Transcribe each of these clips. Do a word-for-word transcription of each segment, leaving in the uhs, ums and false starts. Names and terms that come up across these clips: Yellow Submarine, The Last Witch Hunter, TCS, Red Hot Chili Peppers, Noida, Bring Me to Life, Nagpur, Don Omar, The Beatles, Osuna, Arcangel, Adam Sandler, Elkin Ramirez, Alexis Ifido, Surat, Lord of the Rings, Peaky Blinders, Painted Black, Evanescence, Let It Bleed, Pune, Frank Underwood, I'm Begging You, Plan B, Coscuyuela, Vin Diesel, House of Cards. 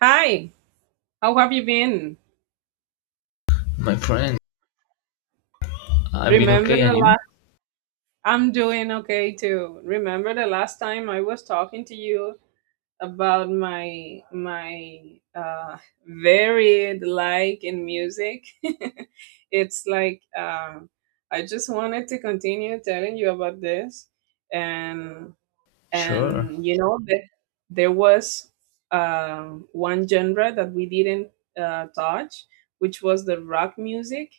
Hi, how have you been? My friend, I've been Remember okay, and the you? last I'm doing okay too. Remember the last time I was talking to you about my my uh varied like in music. it's like um I just wanted to continue telling you about this and Sure. and you know the, there was um, one genre that we didn't uh, touch, which was the rock music.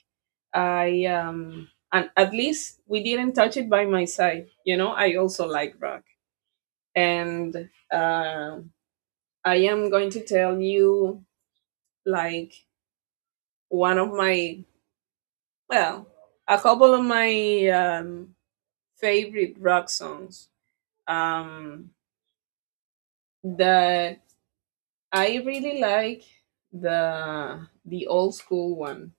I um and at least we didn't touch it by my side, you know, I also like rock. And uh, I am going to tell you, like one of my, well a couple of my um, favorite rock songs, um, that I really like, the the old school one.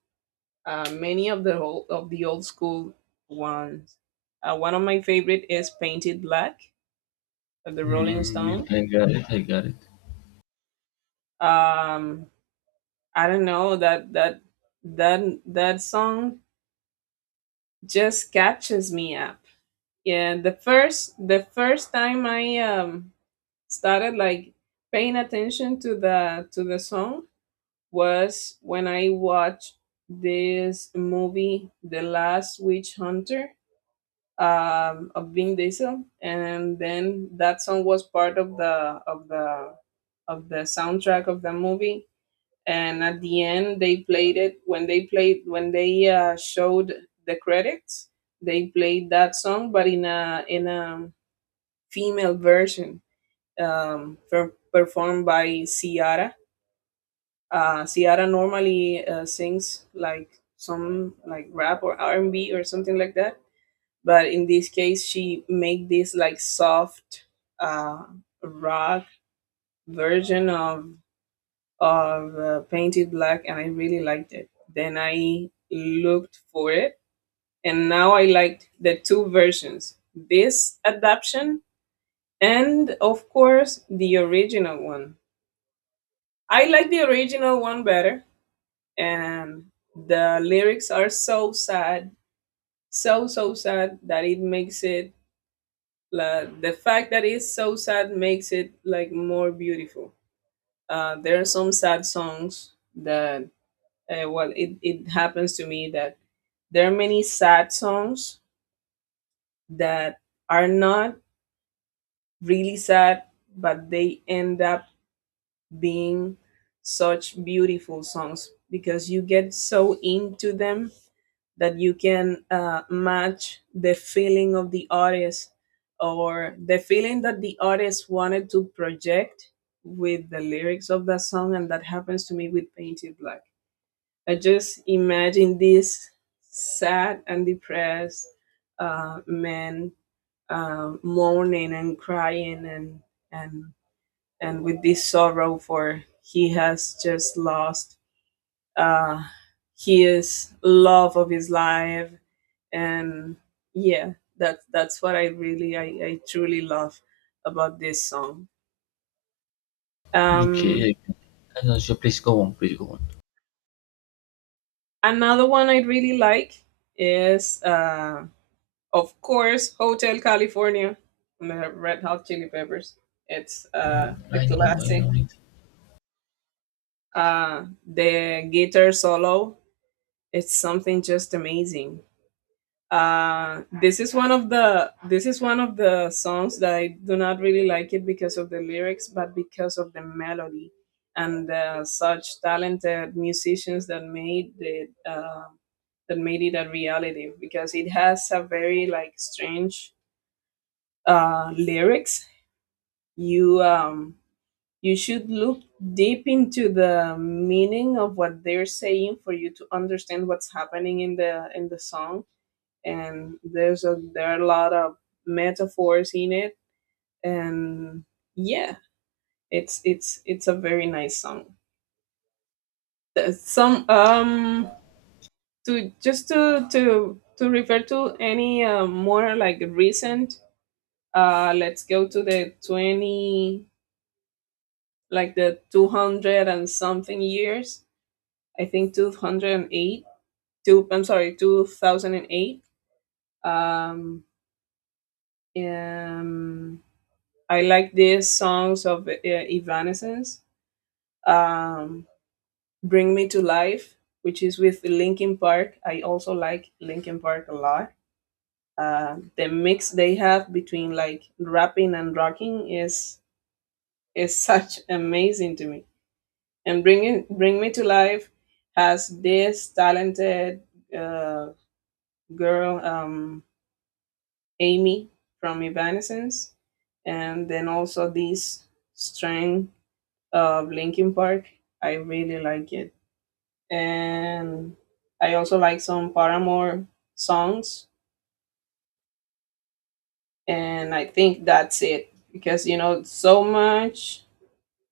Uh, many of the old, of the old school ones. Uh, one of my favorite is Painted Black of the Rolling Stones. Mm, I got it. I got it. Um, I don't know, that that that that song just catches me up. Yeah, the first the first time I um started like paying attention to the to the song was when I watched this movie, The Last Witch Hunter, um, of Vin Diesel, and then that song was part of the of the of the soundtrack of the movie. And at the end, they played it when they played when they uh, showed the credits. They played that song, but in a in a female version, um, per- performed by Ciara. uh, Ciara normally uh, sings like some like rap or R and B or something like that, but in this case, she made this like soft uh, rock version of of uh, Painted Black, and I really liked it. Then I looked for it, and now I liked the two versions: this adaptation and, of course, the original one. I like the original one better, and the lyrics are so sad, so so sad that it makes it, like, the fact that it's so sad makes it like more beautiful. Uh, there are some sad songs that uh, well it, it happens to me that there are many sad songs that are not really sad, but they end up being such beautiful songs because you get so into them that you can uh, match the feeling of the artist, or the feeling that the artist wanted to project with the lyrics of that song. And that happens to me with Painted Black. I just imagine this sad and depressed uh, man, uh, mourning and crying, and and and with this sorrow, for he has just lost uh, his love of his life. And yeah, that's that's what I really i, I truly love about this song. um Okay. I know. So please go on. Please go on. Another one I really like is, uh of course, Hotel California from the Red Hot Chili Peppers. It's uh a I know. I classic. know it. Uh, the guitar solo, it's something just amazing. Uh this is one of the this is one of the songs that I do not really like it because of the lyrics, but because of the melody and uh, such talented musicians that made it uh, that made it a reality, because it has a very like strange uh lyrics. You um you should look deep into the meaning of what they're saying for you to understand what's happening in the in the song. And there's a there are a lot of metaphors in it, and yeah, it's it's it's a very nice song. There's some um to just to to to refer to any uh, more like recent. Uh let's go to the twenty, like the two hundred and something years, I think two hundred eight, two, I'm sorry, two thousand eight. Um um and I like these songs of uh, Evanescence, um, Bring Me to Life, which is with Linkin Park. I also like Linkin Park a lot. Uh, the mix they have between like rapping and rocking is is such amazing to me. And bringing Bring Me to Life has this talented uh, girl, um, Amy from Evanescence, and then also this string of Linkin Park. I really like it. And I also like some Paramore songs. And I think that's it because, you know, so much,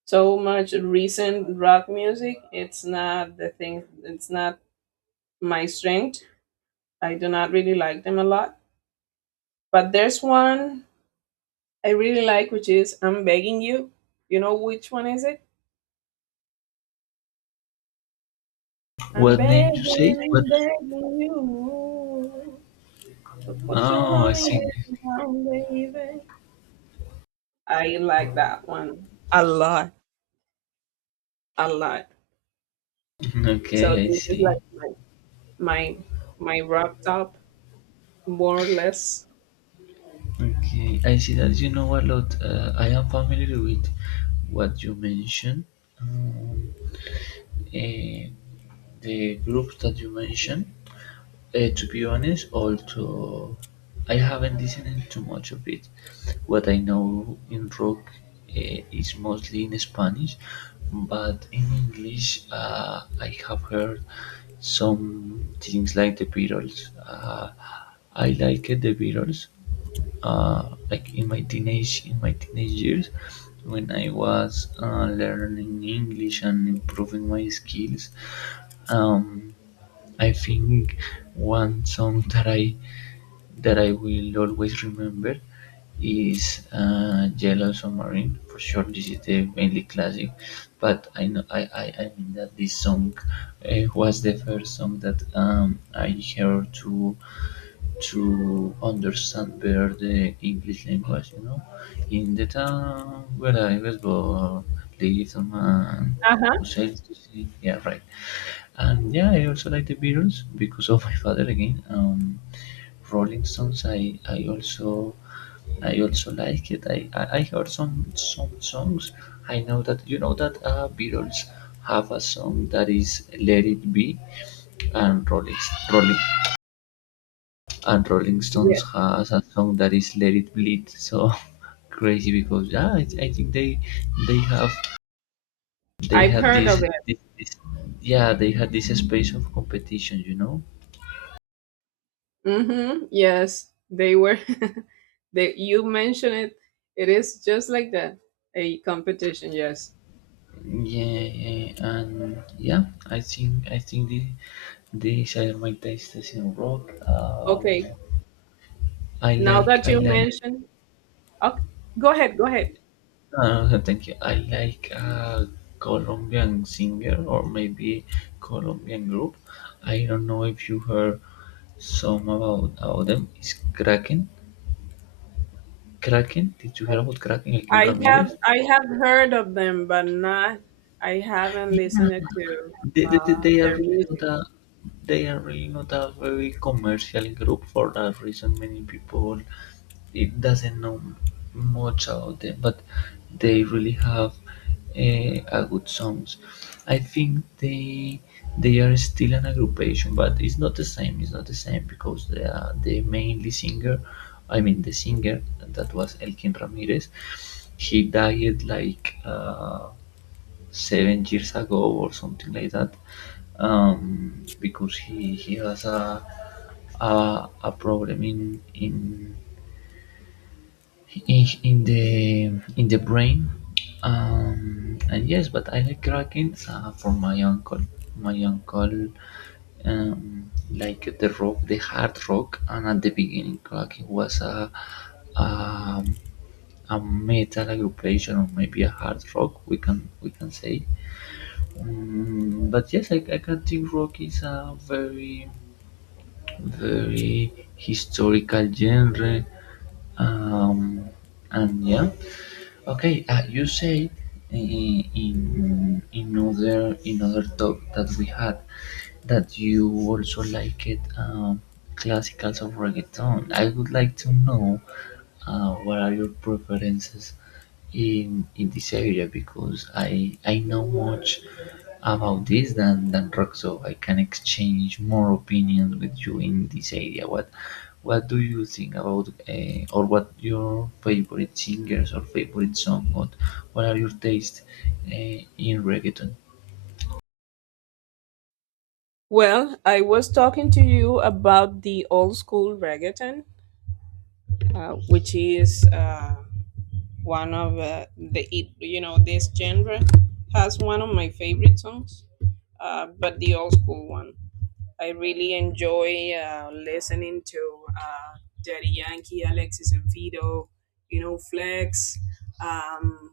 so much recent rock music, it's not the thing, it's not my strength. I do not really like them a lot. But there's one I really like, which is I'm Begging You. You know which one is it? I'm What name you say? What? begging, begging you. Put your Oh, I loving see. are down, baby. I like that one a lot, a lot. So Okay, I this is see. like my my my wrapped top, more or less. Okay, I see that you know a lot. Uh, I am familiar with what you mentioned. Um, eh, the groups that you mentioned. Uh, to be honest, also I haven't listened too much of it. What I know in rock uh, is mostly in Spanish, but in English uh, I have heard some things like the Beatles. Uh, I like it, the Beatles. Uh, like in my teenage in my teenage years, when I was uh, learning English and improving my skills. Um, I think one song that I that I will always remember is uh, Yellow Submarine. For sure, this is the mainly classic, but I know I, I, I mean that this song uh, was the first song that um, I heard to to understand better the English language. You know, in the town where I was born, lives a man Uh huh. who sails to sea. Yeah, right. And yeah, I also like the Beatles because of my father again. Um, Rolling Stones, I, I also I also like it. I, I, I heard some some songs. I know that you know that uh, Beatles have a song that is Let It Be, and Rolling Rolling and Rolling Yes, Stones has a song that is Let It Bleed. So crazy because yeah, I, I think they they have they I've had heard this, of it. this, this yeah they had this space of competition, you know. Mm-hmm. Yes, they were. they you mentioned it. It is just like that, a competition. Yes. Yeah, yeah, and yeah, I think I think the these are my tastes in rock. Um, Okay. I Now like that I you like. mentioned, okay, go ahead. Go ahead. Uh, thank you. I like a Colombian singer or maybe Colombian group. I don't know if you heard some about about them. Is Kraken? Kraken? Did you hear about Kraken? Elkin I have Ramirez? I have heard of them, but not. I haven't Yeah, listened to They, they, they uh, they are their really not music. a they are really not a very commercial group for that reason. Many people it doesn't know much about them, but they really have uh, a good songs. I think they they are still an aggregation, but it's not the same. It's not the same because they are the mainly singer. I mean the singer that was Elkin Ramirez. He died like. Uh, seven years ago or something like that, um, because he, he has a, a a problem in in in, in the in the brain. Um, and yes, but I like Kraken uh, for my uncle. My uncle um, like the rock, the hard rock, and at the beginning, Kraken was a um, a metal aggregation or maybe a hard rock we can we can say. Mm, but yes, I, I can think rock is a very, very historical genre. Um, and yeah, okay. Uh, you say uh, in in other in other talk that we had that you also like it um, classicals of reggaeton. I would like to know uh, what are your preferences in in this area? Because I I know much about this than than rock, so I can exchange more opinions with you in this area. What what do you think about uh, or what your favorite singers or favorite song? What what are your tastes uh, in reggaeton? Well, I was talking to you about the old school reggaeton, uh, which is uh, one of uh, the it- you know, this genre has one of my favorite songs, uh, but the old school one. I really enjoy uh, listening to uh, Daddy Yankee, Alexis and Fido, you know, Flex, um,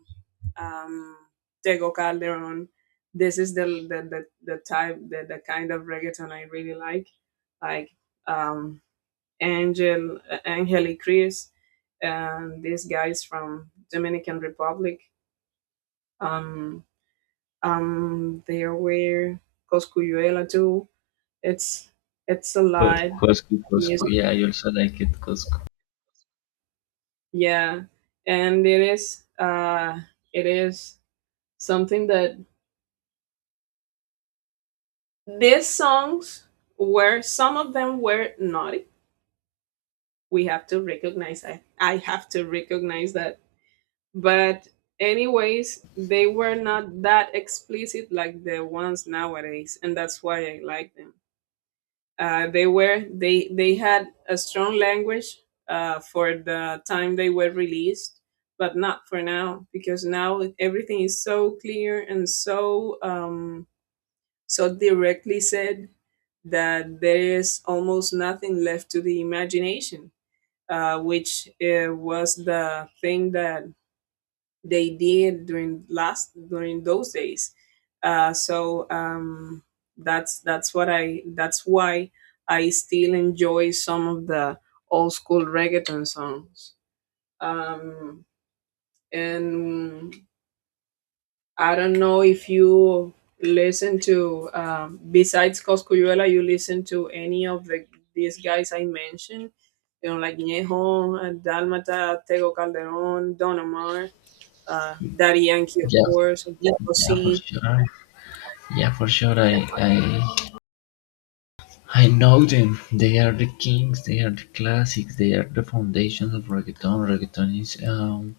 um, Tego Calderon. This is the the, the, the type, the, the kind of reggaeton I really like, like um, Angel, uh, Angeli Chris, and these guys from Dominican Republic. Um, um, there were Coscuyuela too. It's it's a Co- lot Coscu, Coscu. music. Yeah, I also like it, Cosco. Yeah, and it is uh, it is something that these songs were, some of them were, naughty. We have to recognize. I I have to recognize that. But anyways, they were not that explicit like the ones nowadays, and that's why I like them. Uh, they were, they they had a strong language uh, for the time they were released, but not for now, because now everything is so clear and so um, so directly said that there is almost nothing left to the imagination, uh, which uh, was the thing that they did during last during those days. Uh, so um, that's that's what I that's why I still enjoy some of the old school reggaeton songs. Um, and I don't know if you listen to, um, besides Coscuyuela, you listen to any of the these guys I mentioned, you know, like Ñejo, Dalmata, Tego Calderon, Don Omar, uh, Daddy Yankee, of Yeah, course, of yeah. yeah, for C. sure. Yeah, for sure. I I I know them. They are the kings. They are the classics. They are the foundations of reggaeton. Reggaeton is um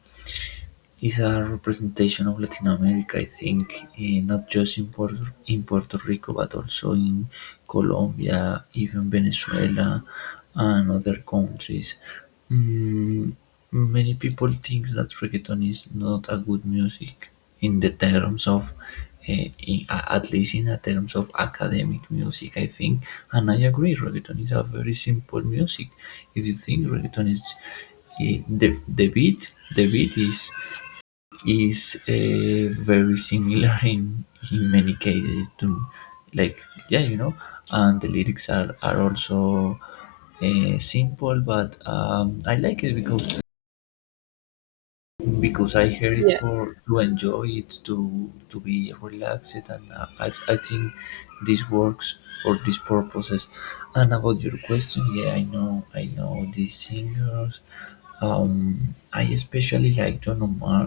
is a representation of Latin America, I think, eh, not just in Puerto, in Puerto Rico, but also in Colombia, even Venezuela, and other countries. Mm, many people think that reggaeton is not a good music in the terms of eh, in, a- at least in the terms of academic music I think, and I agree reggaeton is a very simple music. If you think reggaeton is eh, the, the beat the beat is is uh, very similar in in many cases to like yeah you know, and the lyrics are are also uh, simple, but um, I like it because because I heard it Yeah. for to enjoy it, to to be relaxed, and uh, I I think this works for these purposes. And about your question, yeah, I know I know these singers. Um, I especially like Don Omar.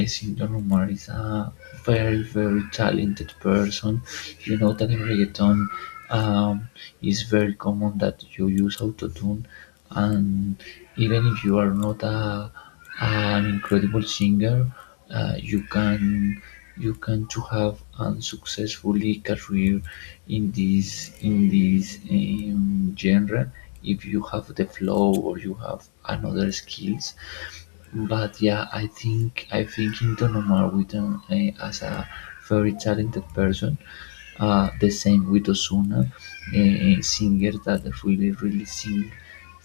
I think Don Omar is a very very talented person. You know that in reggaeton, um, it's very common that you use autotune, and even if you are not a an incredible singer, uh, you can you can to have a successfully career in this in this um, genre if you have the flow or you have another skills. But yeah, I think I think in Donomar with uh, as a very talented person, uh, the same with Osuna, uh, singer that really really sing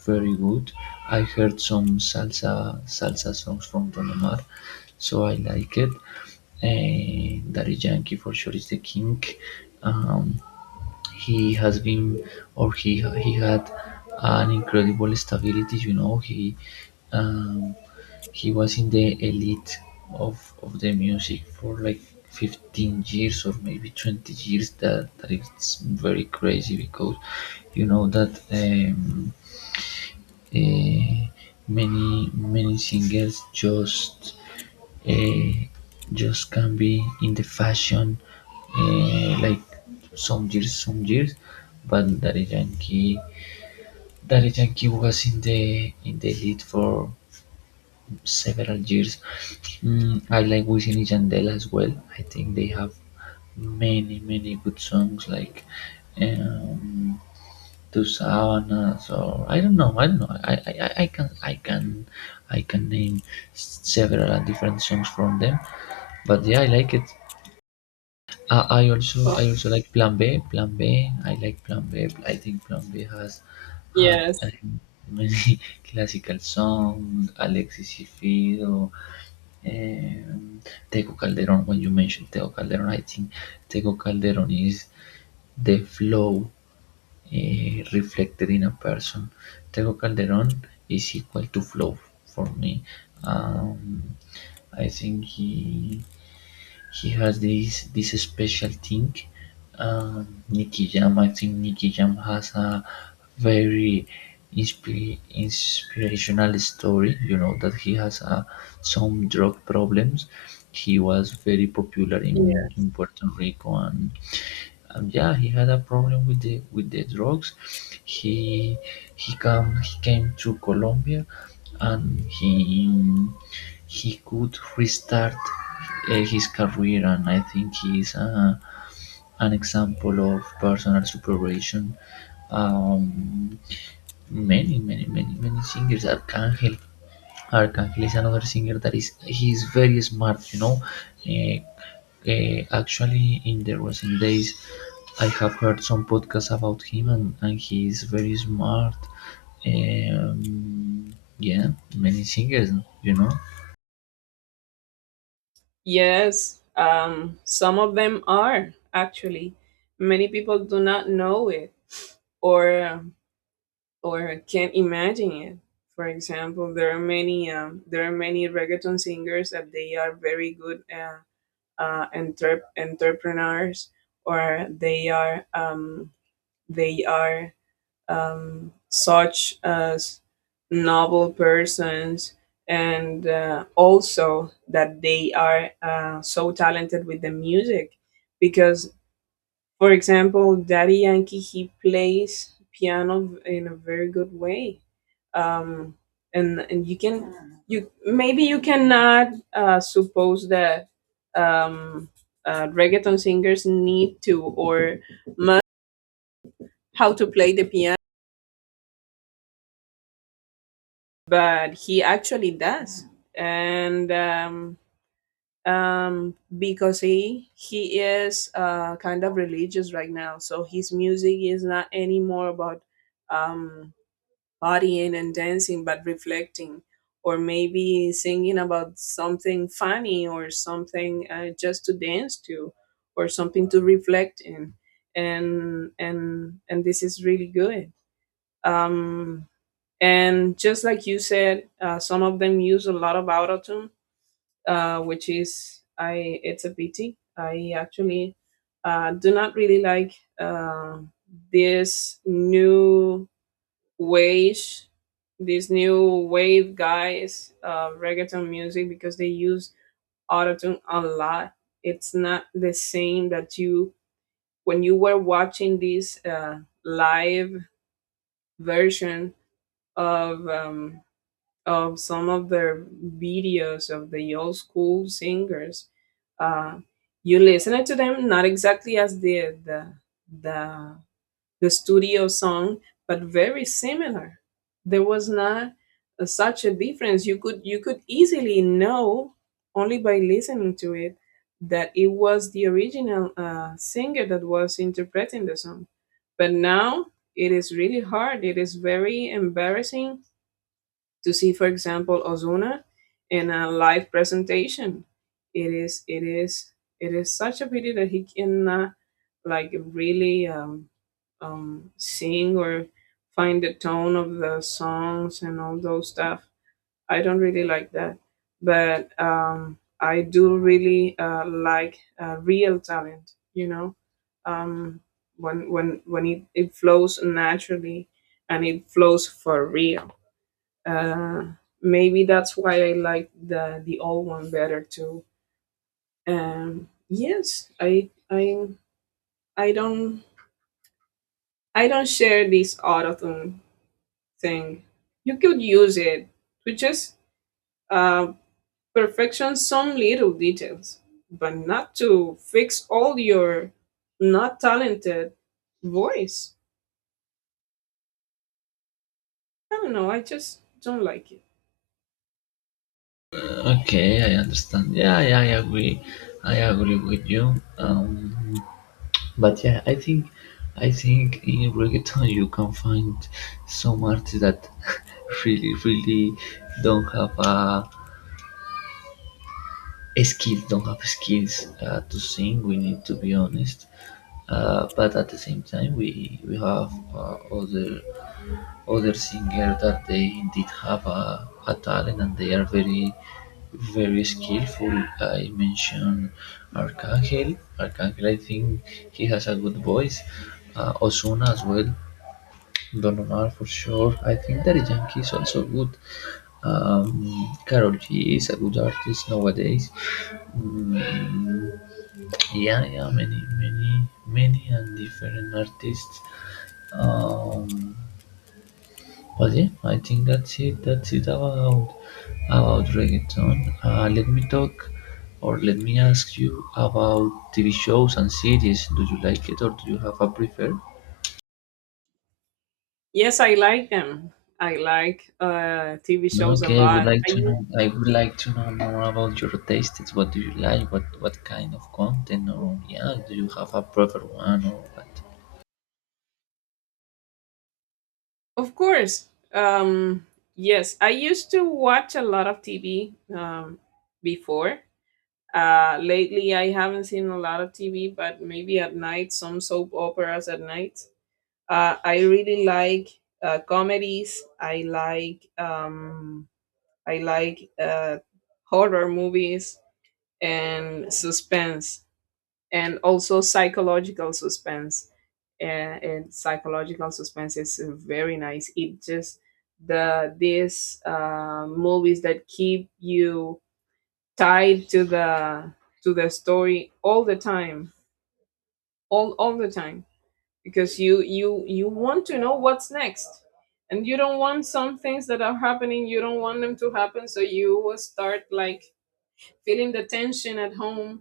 very good. I heard some salsa salsa songs from Don Omar, so I like it. Uh, Daddy Yankee for sure is the king. Um, he has been, or he he had an incredible stability. You know, he um, he was in the elite of of the music for like fifteen years or maybe twenty years. That that is very crazy because you know that um, uh, many many singers just eh, just can be in the fashion eh, like some years some years but Daddy Yankee Daddy Yankee was in the in the lead for several years. Mm, I like Wisin and Yandel as well. I think they have many many good songs like um, to Savannah. So I don't know. I don't know. I, I, I- can I can I can name several different songs from them. But yeah, I like it. I, I also Oh, I also like Plan B. Plan B. I like Plan B. I think Plan B has had yes. um, many classical songs. Alexis Ifido. Um, Tego Calderon. When you mentioned Tego Calderon, I think Tego Calderon is the flow eh, reflected in a person. Tego Calderon is equal to Flow for me. Um, I think he he has this this special thing. Um, Nicky Jam, I think Nicky Jam has a very inspi- inspirational story. You know that he has uh, some drug problems. He was very popular in, Yes. in Puerto Rico and um, yeah he had a problem with the with the drugs. he he come he came to Colombia, and he he could restart uh, his career, and I think he is a, an example of personal supervision. Um, many many many many singers. Arcangel Arkangelil is another singer that is he is very smart, you know. Uh, uh, actually, in the recent days, I have heard some podcasts about him, and, and he is very smart. Um, yeah, many singers, you know. Yes. Um, some of them are, actually. Many people do not know it, or or can't imagine it. For example, there are many um, there are many reggaeton singers that they are very good, uh, uh, entrep- entrepreneurs, or they are, um, they are um, such as noble persons, and uh, also that they are uh, so talented with the music, because, for example, Daddy Yankee, he plays piano in a very good way. um, and and you can, you maybe you cannot uh, suppose that, um, uh, reggaeton singers need to, or must, how to play the piano, but he actually does. And um, um, because he he is uh, kind of religious right now, so his music is not anymore about, um, partying and dancing, but reflecting, or maybe singing about something funny, or something uh, just to dance to, or something to reflect in. And and and this is really good. um and just like you said, uh, some of them use a lot of autotune, uh, which is, I it's a pity. I actually uh, do not really like uh, these new ways, these new wave guys uh, reggaeton music, because they use autotune a lot. It's not the same that you when you were watching this uh, live version of, um, of some of their videos of the old school singers, uh, you listen to them not exactly as the the the, the studio song, but very similar. There was not uh, such a difference. You could you could easily know, only by listening to it, that it was the original uh, singer that was interpreting the song. But now it is really hard. It is very embarrassing to see, for example, Ozuna in a live presentation. It is it is it is such a pity that he cannot, like, really um, um, sing or find the tone of the songs and all those stuff. I don't really like that, but um, I do really uh, like uh, real talent. You know, um, when when when it, it flows naturally and it flows for real. Uh, maybe that's why I like the the old one better too. Um, yes, I I I don't I don't share this autotune thing. You could use it to just uh, perfection some little details, but not to fix all your not talented voice. I don't know. I just don't like it. Okay, I understand. Yeah, yeah, I agree. I agree with you. Um, But yeah, I think I think in reggaeton you can find some artists that really really don't have a, a skill, don't have skills uh, to sing. We need to be honest. Uh, but at the same time, we we have uh, other other singers that they indeed have a, a talent and they are very very skillful. I mentioned Arcangel. Arcangel, I think he has a good voice. Uh, Osuna as well. Don Omar for sure. I think Daddy Yankee is also good. Um, Carol G is a good artist nowadays. Mm, yeah, yeah, many, many, many and different artists. Um, but yeah, I think that's it. That's it about about reggaeton. Uh, let me talk, or let me ask you about T V shows and series. Do you like it, or do you have a prefer? Yes, I like them. I like uh, T V shows a Okay, I would lot. like I to know. I would like to know more about your tastes. What do you like? What what kind of content? Or yeah, do you have a preferred one or what? Of course. Um, yes, I used to watch a lot of T V um, before. Uh, lately, I haven't seen a lot of T V, but maybe at night, some soap operas at night. Uh, I really like uh, comedies. I like um, I like uh, horror movies and suspense and also psychological suspense and, and psychological suspense is very nice. It just the these uh, movies that keep you tied to the to the story all the time, all all the time, because you you you want to know what's next, and you don't want some things that are happening, you don't want them to happen, so you will start like feeling the tension at home.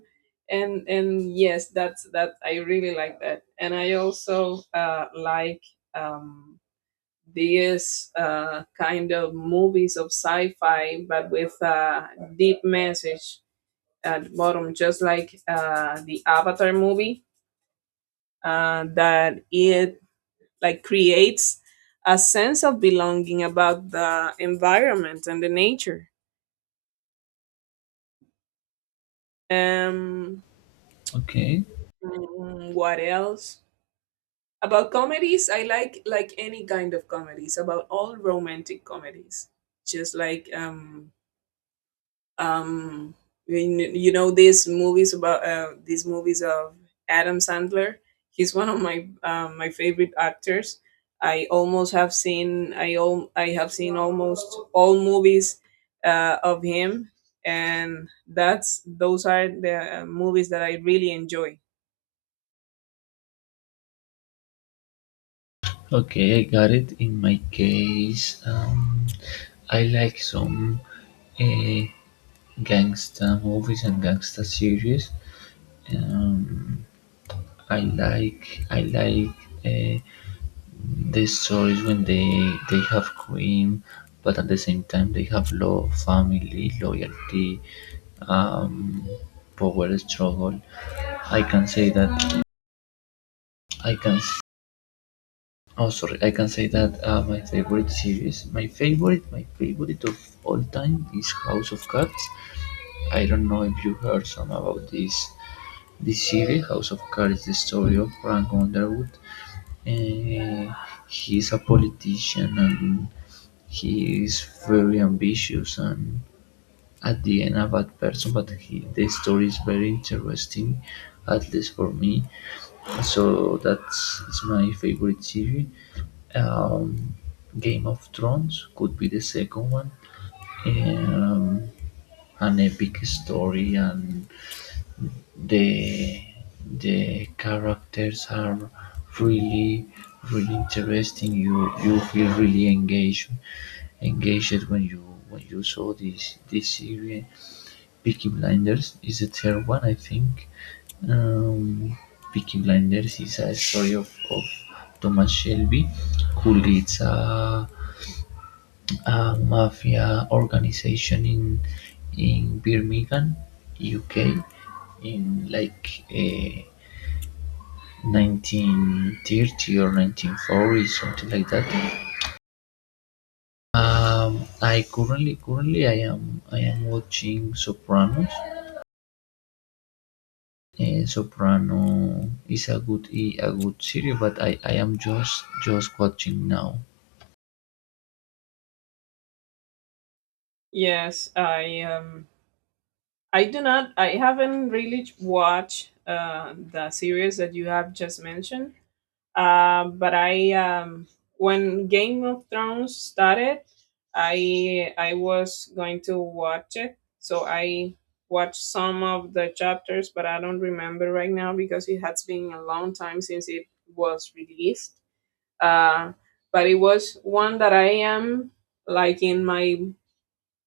And and yes, that's that I really like that. And I also uh, like um, these uh, kind of movies of sci-fi but with a deep message at the bottom, just like uh, the Avatar movie, uh, that it like creates a sense of belonging about the environment and the nature. um, Okay, mm, what else? About comedies, I like like any kind of comedies, about all romantic comedies. Just like um um when you know these movies about uh, these movies of Adam Sandler. He's one of my um, my favorite actors. I almost have seen I all I have seen almost all movies uh, of him, and that's those are the uh, movies that I really enjoy. okay, I got it. In my case, um, I like some uh, gangsta movies and gangsta series. Um, I like I like. Uh, These stories when they they have cream, but at the same time they have love, family, loyalty, um, power struggle. I can say that I can. S- Oh, sorry. I can say that uh, my favorite series, my favorite, my favorite of all time is House of Cards. I don't know if you heard some about this this series. House of Cards is the story of Frank Underwood. Uh, he's a politician, and he is very ambitious, and at the end a bad person, but he, the story is very interesting, at least for me, so that's is my favorite series. um, Game of Thrones could be the second one. um, an epic story, and the the characters are really really interesting. you you feel really engaged engaged when you when you saw this this series. Peaky Blinders is the third one I think. um, Peaky Blinders is a story of, of Thomas Shelby, who leads a a mafia organization in in Birmingham, U K, in like eh, nineteen thirty or nineteen forty, something like that. Um, I currently currently I am I am watching Sopranos. Eh, Soprano is a good eh, a good series, but I, I am just just watching now. Yes, I um I do not. I haven't really watched uh, the series that you have just mentioned. Uh, but I, um, when Game of Thrones started, I I was going to watch it. So I watched some of the chapters, but I don't remember right now because it has been a long time since it was released. Uh, but it was one that I am like in my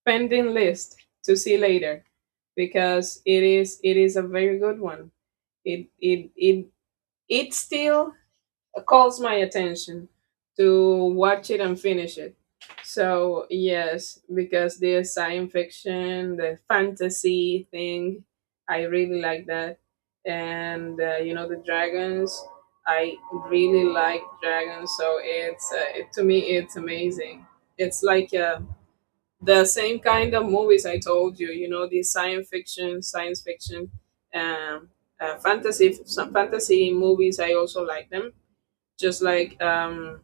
pending list to see later, because it is it is a very good one. It it it it still calls my attention to watch it and finish it. So yes, because the science fiction, the fantasy thing, I really like that. And uh, you know, the dragons. I really like dragons, so it's uh, it, to me it's amazing. It's like a the same kind of movies I told you, you know, these science fiction, science fiction, um, uh, fantasy, some fantasy movies. I also like them. Just like um,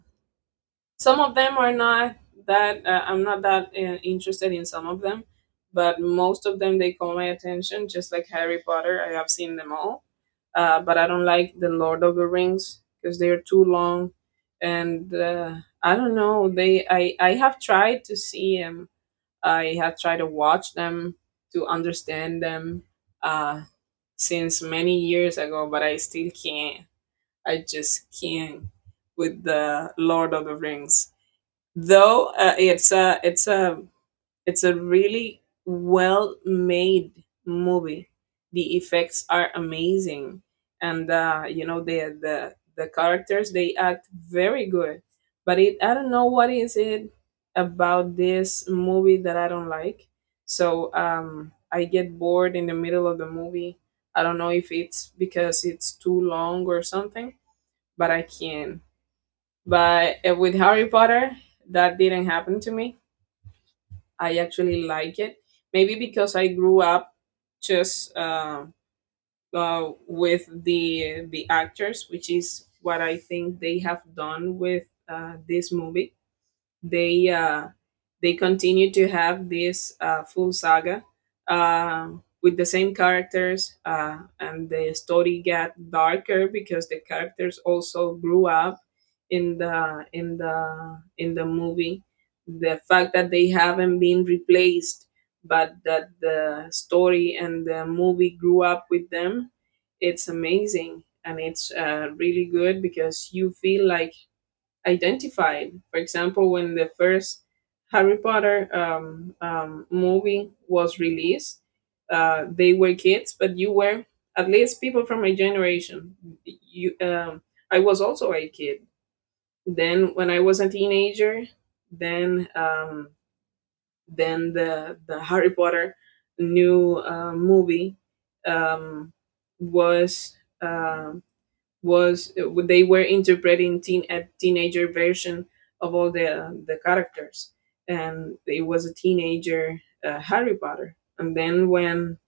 some of them are not that uh, I'm not that uh, interested in some of them, but most of them they call my attention. Just like Harry Potter, I have seen them all. Uh, but I don't like the Lord of the Rings because they are too long, and uh, I don't know. They I I have tried to see 'em, I have tried to watch them, to understand them, uh, since many years ago, but I still can't. I just can't with the Lord of the Rings. Though uh, it's a it's a it's a really well made movie. The effects are amazing, and uh, you know, the the the characters, they act very good. But it, I don't know what is it about this movie that I don't like. So um, I get bored in the middle of the movie. I don't know if it's because it's too long or something, but I can. But uh, with Harry Potter, that didn't happen to me. I actually like it. Maybe because I grew up just uh, uh, with the the actors, which is what I think they have done with uh, this movie. They uh, they continue to have this uh, full saga, uh, with the same characters. Uh, and the story got darker because the characters also grew up in the in the in the movie. The fact that they haven't been replaced, but that the story and the movie grew up with them, it's amazing, and it's uh, really good, because you feel like identified. For example, when the first Harry Potter um, um, movie was released, uh, they were kids, but you were, at least people from my generation. You, um, I was also a kid. Then when I was a teenager, then um, then the the Harry Potter new uh, movie um, was uh, was uh, they were interpreting teen a teenager version of all the the characters, and it was a teenager uh, Harry Potter. And then when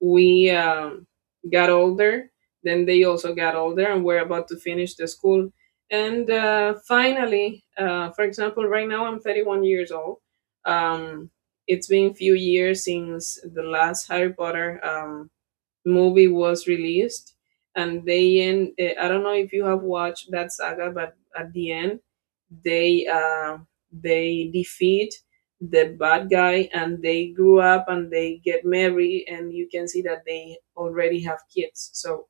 we um, got older, then they also got older and were about to finish the school. And uh, finally, uh, for example, right now I'm thirty-one years old. Um, it's been a few years since the last Harry Potter um, movie was released, and they end, eh, I don't know if you have watched that saga, but at the end, they uh, they defeat the bad guy, and they grew up, and they get married, and you can see that they already have kids. So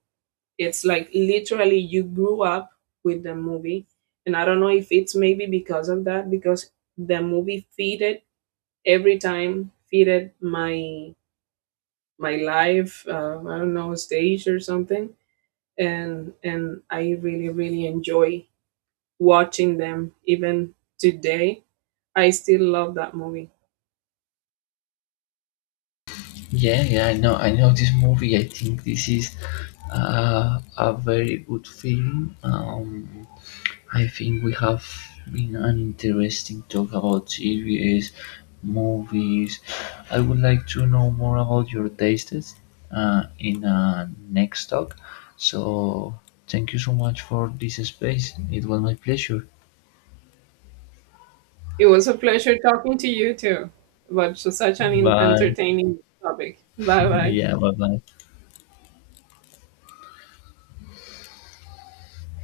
it's like literally you grew up with the movie. And I don't know if it's maybe because of that, because the movie feeded, every time feeded my my live uh, I don't know, stage or something. And and I really really enjoy watching them. Even today I still love that movie. Yeah, yeah, I know, I know this movie. I think this is uh, a very good film. Um, I think we have been an interesting talk about series, movies. I would like to know more about your tastes uh, in uh, next talk. So thank you so much for this space. It was my pleasure. It was a pleasure talking to you too, about such an Bye. entertaining topic. Bye bye. yeah, bye bye.